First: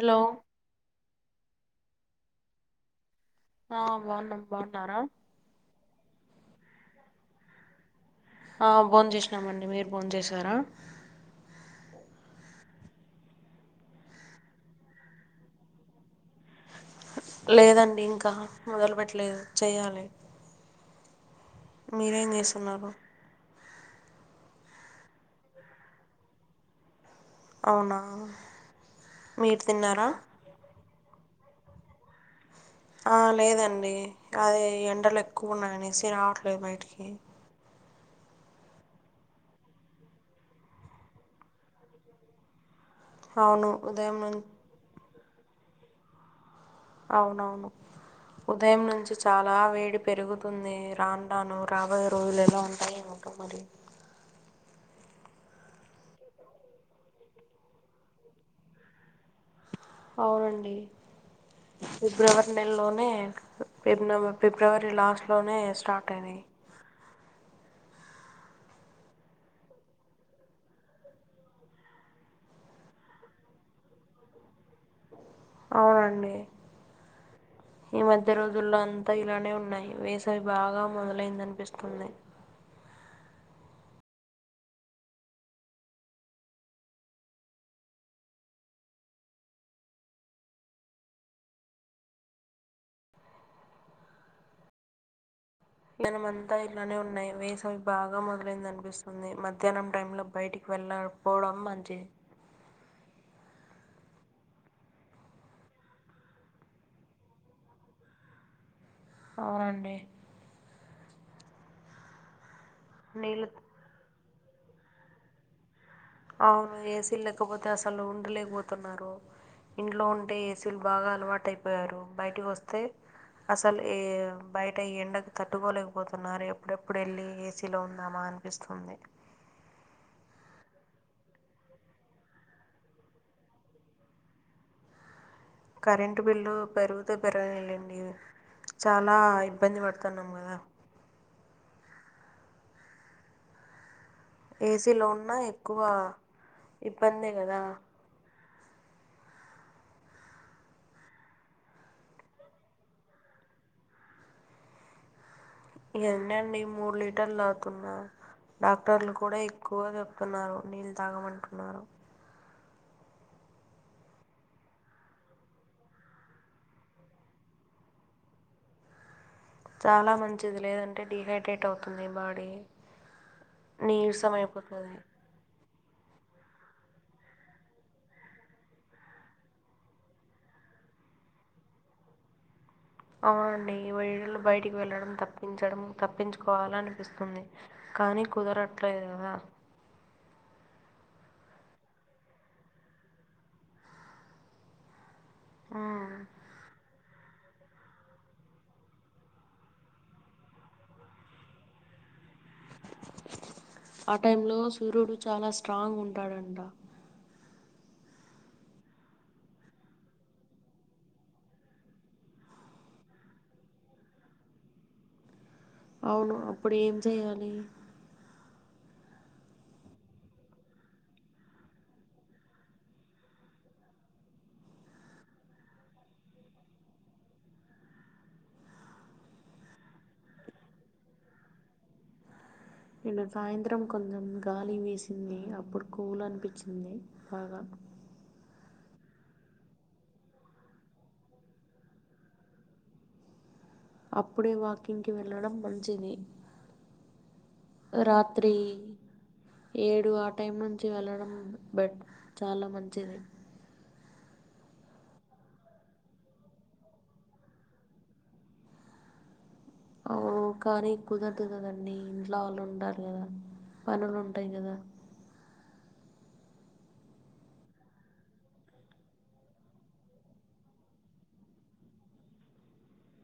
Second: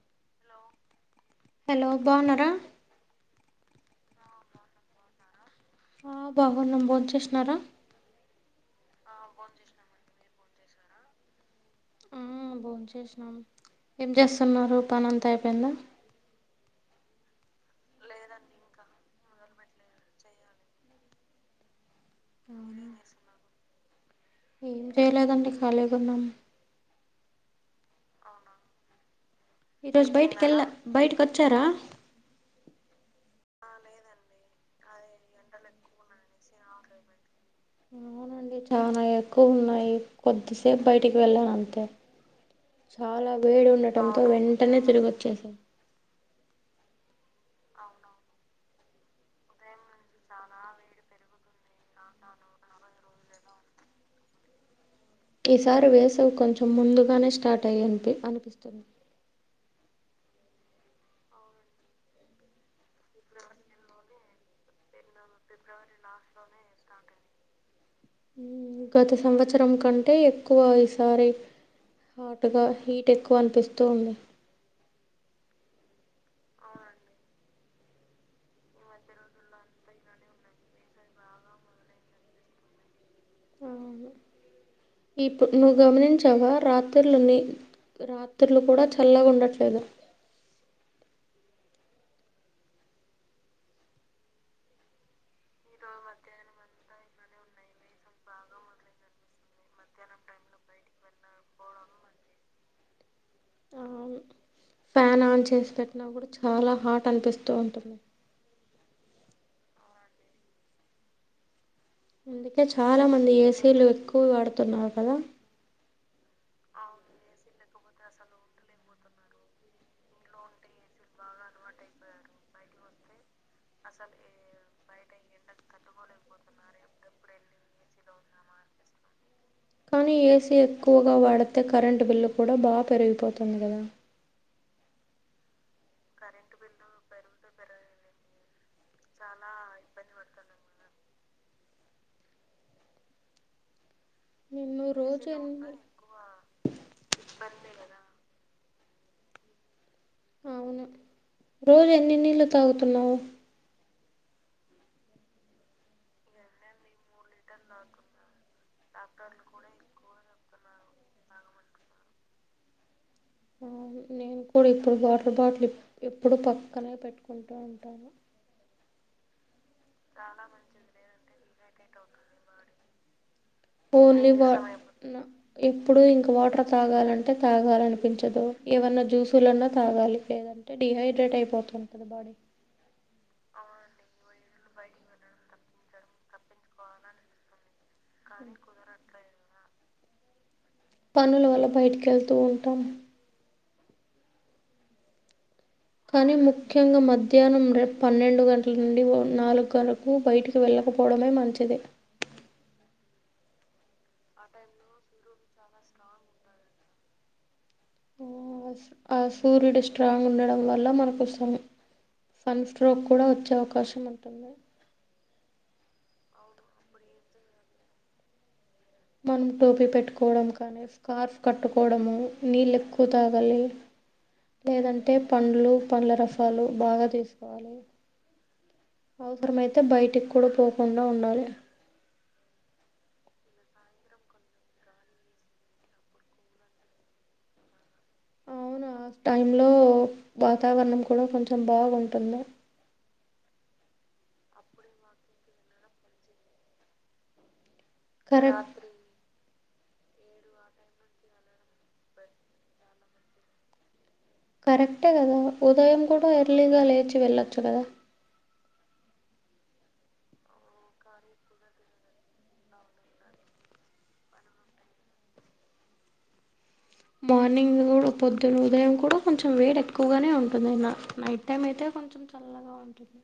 Hello hello బాగున్నారా ఆ బాగున్నాం బాగుంటారా ఆ బాబన్నమ్ బోన్ చేసినారా ఆ భోజనం చేసినామండి మీరు బోంద చేసారా బాగు చేసినాం ఏం చేస్తున్నారు పని అంత అయిపోయిందా లేదండి ఇంకా మొదలుపెట్ లేదు చేయాలి మీరేం అవునా చేస్తున్నారు ఏం చేయలేదండి ఖాళీ ఉన్నాము అవునా మీరు ఇట్ తిన్నారా వజ బయటికెలా బయటకి వచ్చారా ఆ లేదండి అదే ఎండలు ఎక్కువ ఉన్నాయనేసి రావట్లేదు బయటికి అవునండి చాలా ఎక్కువ ఉన్నాయి కొద్దిసేపు బయటికి వెళ్ళాను అంతే చాలా అవును వేడి ఉదయం ఉండటంతో నుం వెంటనే తిరుగు చ్చే సార్ అవునవును ఉదయం నుంచి చాలా వేడి పెరుగుతుంది రాంటను రాబోయే రోజులు ఎలా ఉంటాయి ఏమట మరి ఈసారి వేసవి కొంచెం ముందుగానే స్టార్ట్ అయ్యని అనిపిస్తుంది అవునండి ఫిబ్రవరి నెలలోని మనే ఎర్నోవా ఫిబ్రవరి లాస్ట్లోనే స్టార్ట్ అయినాయి గత సంవత్సరం కంటే ఎక్కువ ఈసారి హాట్గా హీట్ ఎక్కువ అనిపిస్తూ ఉంది అవునండి ఈ మధ్య రోజుల్లో అంతా ఇలానే ఉన్నాయి వేసవి బాగా మొదలైందనిపిస్తుంది ఇప్ నువ్వు గమనించావా రాత్రిలుని రాత్రులు కూడా చల్లగా ఉండట్లేదు జనమంతా ఇలానే ఉన్నాయి వేసవి బాగా మొదలైందనిపిస్తుంది మధ్యాహ్నం టైంలో బయటికి వెళ్ళకపోవడం మంచిది ఫ్యాన్ ఆన్ చేసి పెట్టినా కూడా చాలా హాట్ అనిపిస్తూ ఉంటుంది అవునండి అందుకే చాలా మంది నీళ్ళు ఏసీలు ఎక్కు పువ్ వాడుతున్నావు కదా అవును ఏసీలు లేకపోతే అసలు ఉండలేకపోతున్నారు ఇంట్లో ఉంటే ఏసీలు బాగా అలవాటు అయిపోయారు బయటికి వస్తే అసలు ఏ బయట ఈ ఎండకు తట్టుకోలేకపోతున్నారు ఎప్పుడెప్పుడు వెళ్ళి ఏసీలో ఉందామా అనిపిస్తుంది కానీ ఏసీ ఎక్కువగా వాడితే కరెంటు బిల్లు కూడా బాగా పెరిగిపోతుంది కదా కరెంటు బిల్లు పెరిగుతే పెరగనిలేండి చాలా ఇబ్బంది పడుతున్నాం కదా నిన్ను ఏసీలో రోజు ఉన్నా ఎన్ని ఎక్కువ ఇబ్బందే కదా అవును రోజు ఎన్ని నీళ్లు తాగుతున్నావు ఎనండి మూడు లీటర్లు తాగుతున్న డాక్టర్లు కూడా ఎక్కువ చే ఉన్నారు నీళ్ళు తాగమంటున్నారు నేను కూడా ఇప్పుడు వాటర్ బాటిల్ ఎప్పుడు పక్కనే పెట్టుకుంటూ ఉంటాను చాలా మంచిది లేదంటే డిహైడ్రేట్ అవుతుంది బాడీ పోలీ నీరసం వాన్ అయిపోతుంది న ఎప్పుడు ఇంకా వాటర్ తాగాలంటే తాగాలనిపించదు ఏవన్నా జ్యూసులన్నా తాగాలి లేదంటే డిహైడ్రేట్ అయిపోతుంటది బాడీ అవునండి ఈ వేడి లో బయటికి వెళ్ళడం తప్పించ డం తప్పించుకోవాల అనిపిస్తుంది కానీ కుదరట్లేదు కదా పనులు వల్ల బయటికి వెళ్తూ ఉంటాము మ్మ్. కానీ ముఖ్యంగా మధ్యాహ్నం రే పన్నెండు గంటల నుండి నాలుగు వరకు బయటికి వెళ్ళకపోవడమే మంచిది ఆ టైం లో సూర్యుడు చాలా స్ట్రాంగ్ ఉంటాడంట ఆ సూర్యుడు స్ట్రాంగ్ ఉండడం వల్ల మనకు సన్ సన్ స్ట్రోక్ కూడా వచ్చే అవకాశం ఉంటుంది అవును అప్పుడు ఏం చేయాలి మనం టోపీ పెట్టుకోవడం కానీ స్కార్ఫ్ కట్టుకోవడము నీళ్ళు ఎక్కువ తాగలి లేదంటే పండ్లు పండ్ల రసాలు బాగా తీసుకోవాలి అవసరమైతే బయటికి కూడా పోకుండా ఉండాలి నిన్న సాయంత్రం కొంచెం గాలి విసింది అప్పుడు కూల్ అనిపించింది బాగా అవునా టైం లో వాతావరణం కూడా కొంచెం బాగుంటుంది అప్పుడే వాకింగ్కి వెళ్ళడం మంచిది రాత్రి కరెక్ట్ ఏడు ఆ టైం నుంచి వెళ్ళడం బెట్ చాలా మంచిది కరెక్టే కదా ఉదయం కూడా ఎర్లీగా లేచి వెళ్ళొచ్చు కదా అవును కానీ కుదరదు కదండడి ఇంట్లో వాళ్ళు ఉంటారు కదా పనులు ఉంటాయి కదా మార్నింగ్ కూడా పొద్దున ఉదయం కూడా కొంచెం వేడి ఎక్కువగానే ఉంటుందయినా నైట్ టైం అయితే కొంచెం చల్లగా ఉంటుంది.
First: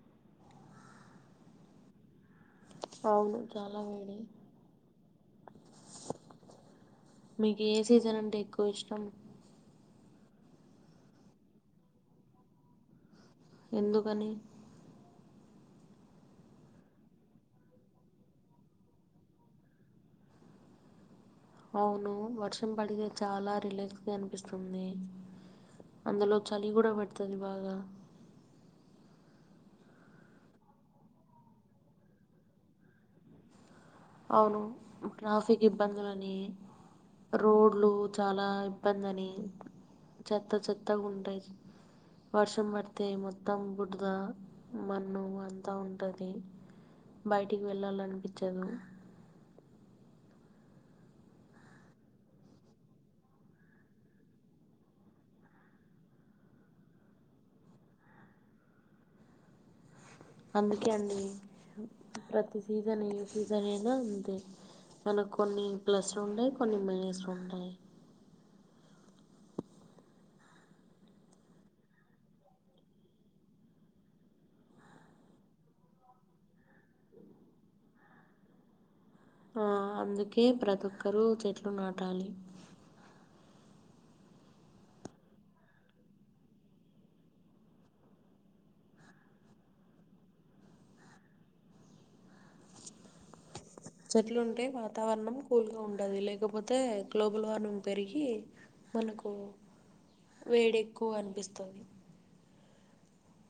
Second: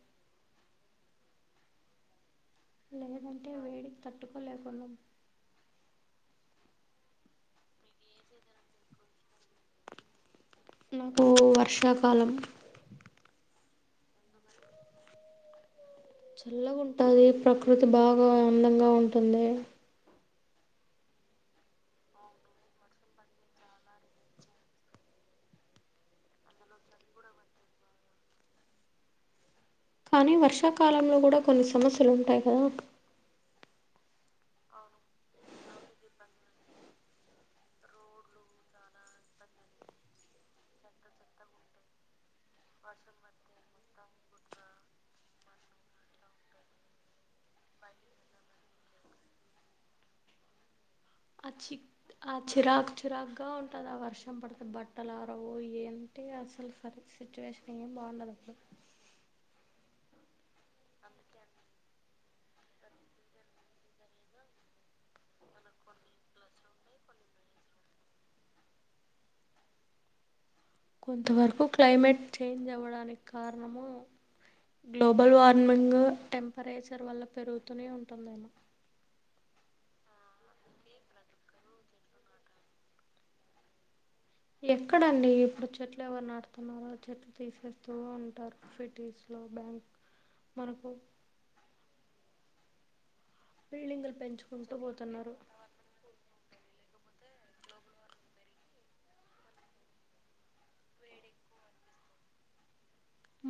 అవును లేదంటే చాలా వేడికి వేడి తట్టుకోలేకున్నాం. మీకు ఏ సీజన్ అంటే ఎక్కువ ఇష్టం నాకు వర్షాకాలం ఎందుకని చల్లగుంటది ప్రకృతి బాగా అందంగా ఉంటుంది. అవును వర్షం పడితే చాలా రిలాక్స్ గా అనిపిస్తుంది అందులో చలి కూడా పెడుతుంది బాగా కానీ వర్షాకాలంలో కూడా కొన్ని సమస్యలుంటాయి కదా అవును ట్రాఫిక్ ఇబ్బందులని రోడ్లు చాలా ఇబ్బంది అని చెత్త చెత్తగా ఉంటాయి వర్షం పడితే మొత్తం బుడ్ద మన్ను అంతా ఉంటుంది. బయటికి వెళ్ళాలనిపించదు. ఆ చిక్ ఆ చిరాకు చిరాకుగా ఉంటది ఆ వర్షం పడితే బట్టలారవు ఏంటి అసలు సరిగ్గ సిచ్యువేషన్ ఏం బాగుండదు అప్పుడు అందుకే అండి ప్రతి సీజన్ ఏ సీజన్ అయినా అంతే మనకు కొన్ని ప్లస్లు ఉంటయి కొన్ని మైనస్లు ఉంటాయి. కొంతవరకు క్లైమేట్ చేంజ్ అవ్వడానికి కారణము గ్లోబల్ వార్మింగ్ టెంపరేచర్ వల్ల పెరుగుతూనే ఉంటుందేమో ఆ అందుకే ప్రతి ఒక్కరు చెట్లు నాటాలి. ఎక్కడండి ఇప్పుడు చెట్లు ఎవరు నాడుతున్నారో చెట్లు తీసేస్తూ ఉంటారు సిటీస్ లో బ్యాంక్ మనకు బిల్డింగులు చెట్లు ఉంటే పెంచుకుంటూ వాతావరణం పోతున్నారు కూల్గా ఉంటది లేకపోతే గ్లోబల్ వార్మింగ్ పెరిగి మనకు వేడి ఎక్కువ అనిపిస్తుంది.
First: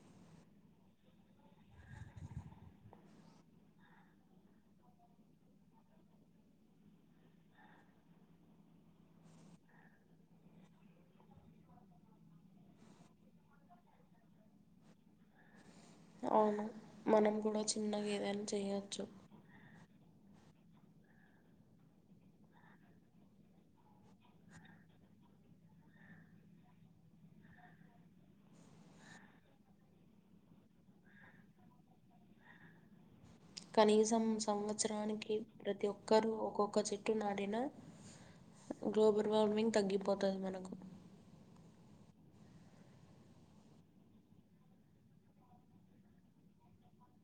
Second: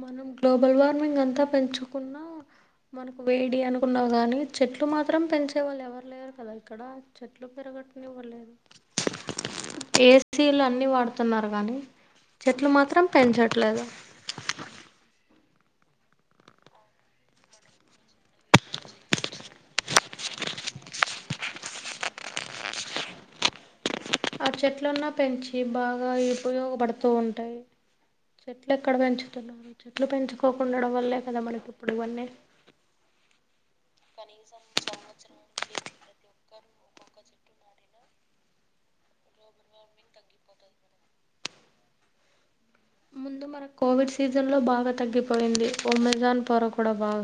మనం గ్లోబల్ వార్మింగ్ అంతా పెంచుకున్నా మనకు వేడి అనుకున్నావు. కానీ చెట్లు మాత్రం పెంచే వాళ్ళు ఎవరు లేరు కదా ఇక్కడ చెట్లు పెరగటనివ్వలేదు. ఏసీలు అన్ని వాడుతున్నారు కానీ చెట్లు మాత్రం పెంచట్లేదు. అవునా మనం కూడా చిన్నగా ఏదైనా చేయ్యచ్చు. ఆ చెట్లన్నా పెంచి బాగా ఉపయోగపడుతూ ఉంటాయి. చెట్లు ఎక్కడ పెంచుతున్నారు చెట్లు పెంచుకోకుండడం వల్లే కదా మనకి ఇప్పుడు ఇవన్నీ కనీసం సంవత్సరానికి ప్రతి ఒక్కరు ఒకోక్ ఒక్క చెట్టు నాడినా గ్లోబల్ వార్మింగ్ తగ్గిపోతది మనకు ముందు మన కోవిడ్ సీజన్లో బాగా తగ్గిపోయింది ఒమెజాన్ పొర కూడా బాగ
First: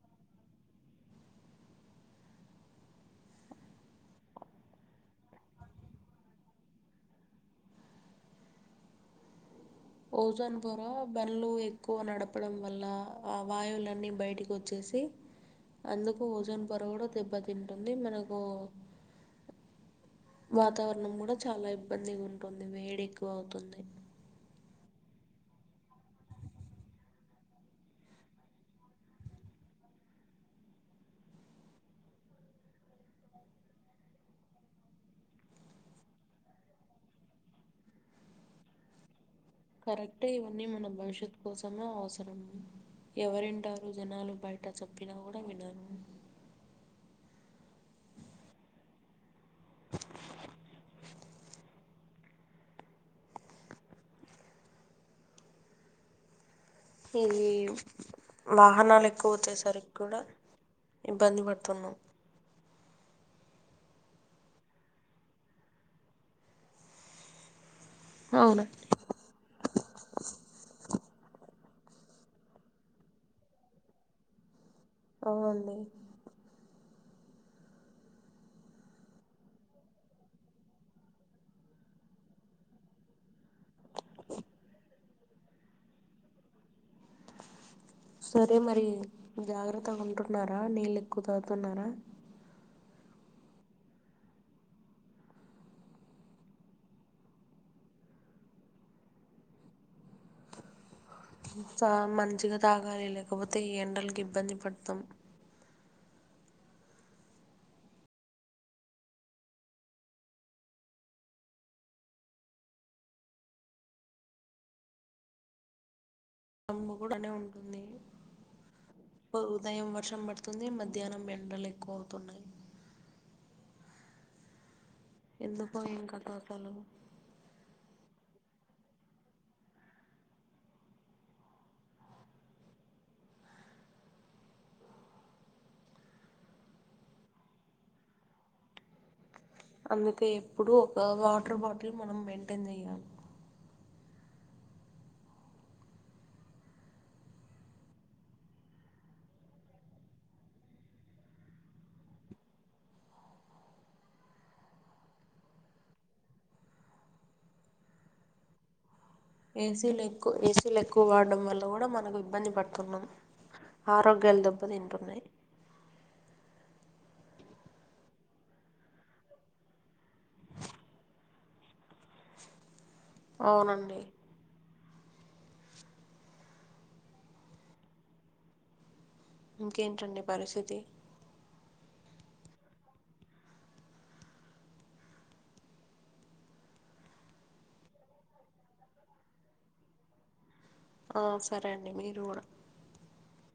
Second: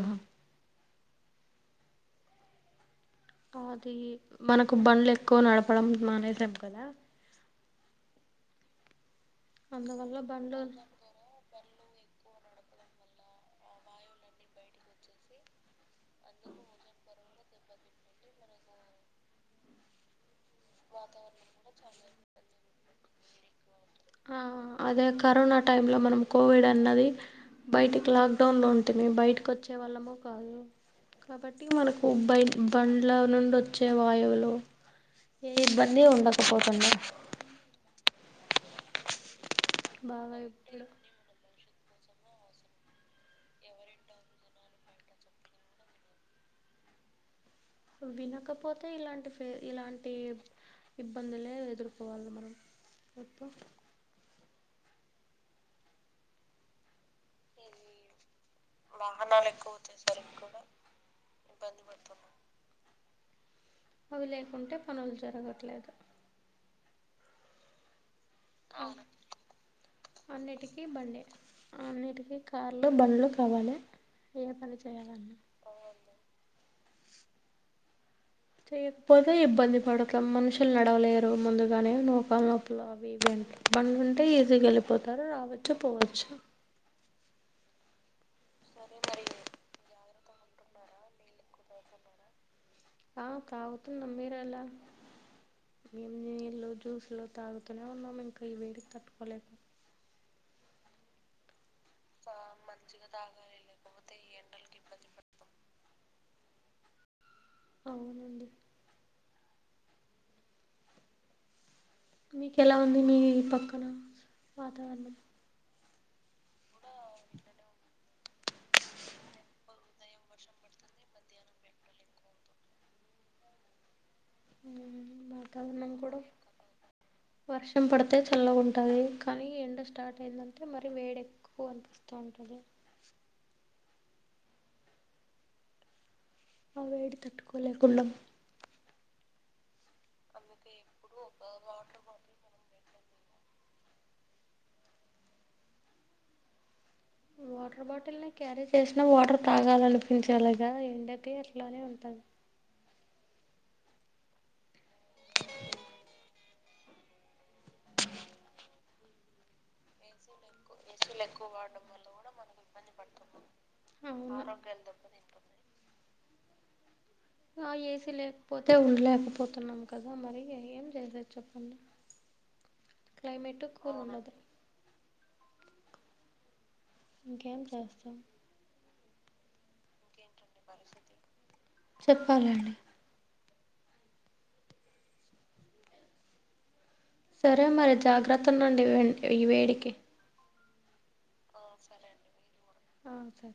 అది మనకు బండ్లు ఎక్కువ నడపడం మానేసాం కదా అందువల్ల ఓజోన్ బండ్లు ద్వారా బండ్లు ఎక్కువ నడప నడపడం వల్ల ఆ వాయువులన్నీ బయటికి వచ్చేసి అందుకు ఓజోన్ పొర కూడా దెబ్బతింటుంది మనకు వాతావరణం కూడా చాలా ఇబ్బందిగుంటుంది. వేడి ఎక్కువ అవుతుంది. ఆ అదే కరోనా టైంలో మనం కోవిడ్ అన్నది బయటికి లాక్డౌన్లో ఉంటుంది. బయటకు వచ్చే వాళ్ళము కాదు కాబట్టి మనకు బయ బండ్ల నుండి వచ్చే వాయువులు ఏ ఇబ్బంది ఉండకపోతుండ కరెక్టే బాగా ఇవన్నీ ఇప్పుడు మన భవిష్యత్ కోసమే ఆ అవసరం ఎవరింటారు జనాలు బయట చెప్పినా కూడా వినరు. వినకపోతే ఇలాంటి ఫ ఇలాంటి ఇబ్బందులే ఎదుర్కోవాలి మనం ఎప్పు ఇవి వాహనాలు ఎక్కువచ్చేసరికి కూడా ఇబ్బంది పడుతున్నాం. అవి లేకుంటే పనులు జరగట్లేదు. అవును అన్నిటికి బండె అన్నిటికిీ కార్లు బండ్లు కావాలి. ఏ పని చేయా అవ్వండి. చేయకపోతే ఇబ్బంది పడతం మనుషులు నడవలేరు ముందుగానే మోకాళ్ళ నొప్పులు అవి ఇవి అంటారు. బండ్లు ఉంటే ఈజీగా వెళ్ళిపోతారు రావచ్చు పోవచ్చు. సరే మరి జాగ్రత్తగా ఉంటు న్నారా నీళ్ళ ఎక్కువ తాగుతున్నారా ఆ తాగుతున్నాం మీరు ఎలా మేము నీళ్ళు జ్యూస్లు తాగుతూనే ఉన్నాం ఇంకా ఇ వేడికి తట్టుకోలేక ఓ [unintelligible] మంచిగా తాగాలి లేకపోతే ఈ ఎండలకి ఇబ్బంది పడతాం అవునండి మీకు ఎలా ఉంది మీ పక్కన వాతావరణం రంగు కూడానే ఉంటుంది, ఉదయం వర్షం పడుతుంది మధ్యాహ్నం ఎండలు ఎక్కువ అవుతున్నాయి ఎందుకో వాతావరణం ఏం కూడా కథో అసలు వర్షం పడు అతే చల్లగా ఉంటుంది, కానీ ఎండ స్టార్ట్ అయిందంటే మరి వేడి ఎక్కువ అనిపిస్తూ ఉంటుంది ఆ వేడి తట్టుకోలేక ఉన్నాం అందుకే ఎప్పుడు ఒక వాటర్ బాటిల్ మనం మెయింటైన్ చెయాలి వాటర్ బాటిల్ని క్యారీ చేసినా వాటర్ తాగాలనిపించేలాగా ఎండకి ఎట్లానే ఉంటుంది ఏసీలు ఎక్కు ఏసీలు ఎక్కువ వాడడం వల్ల కూడా, మనకు ఇబ్బంది పడుతున్నాం ఆరోగ్యాలు అవును దెబ్బతింటున్నాయి. ఆ ఎ సి లేకపోతే ఉండలేకపోతున్నాం కదా మరి ఏం చేసచ్చ చెప్పండి క్లైమేటు కూల్ అవునండి ఉన్నాడదు ఇంకేం చేస్తాం ఇంకేంటండి పరిస్థితి చెప్పాలండి సరే మరి జాగ్రత్త ఉండండి ఈ వేడికి ఆ సరే అండి మీరు కూడా అ సరే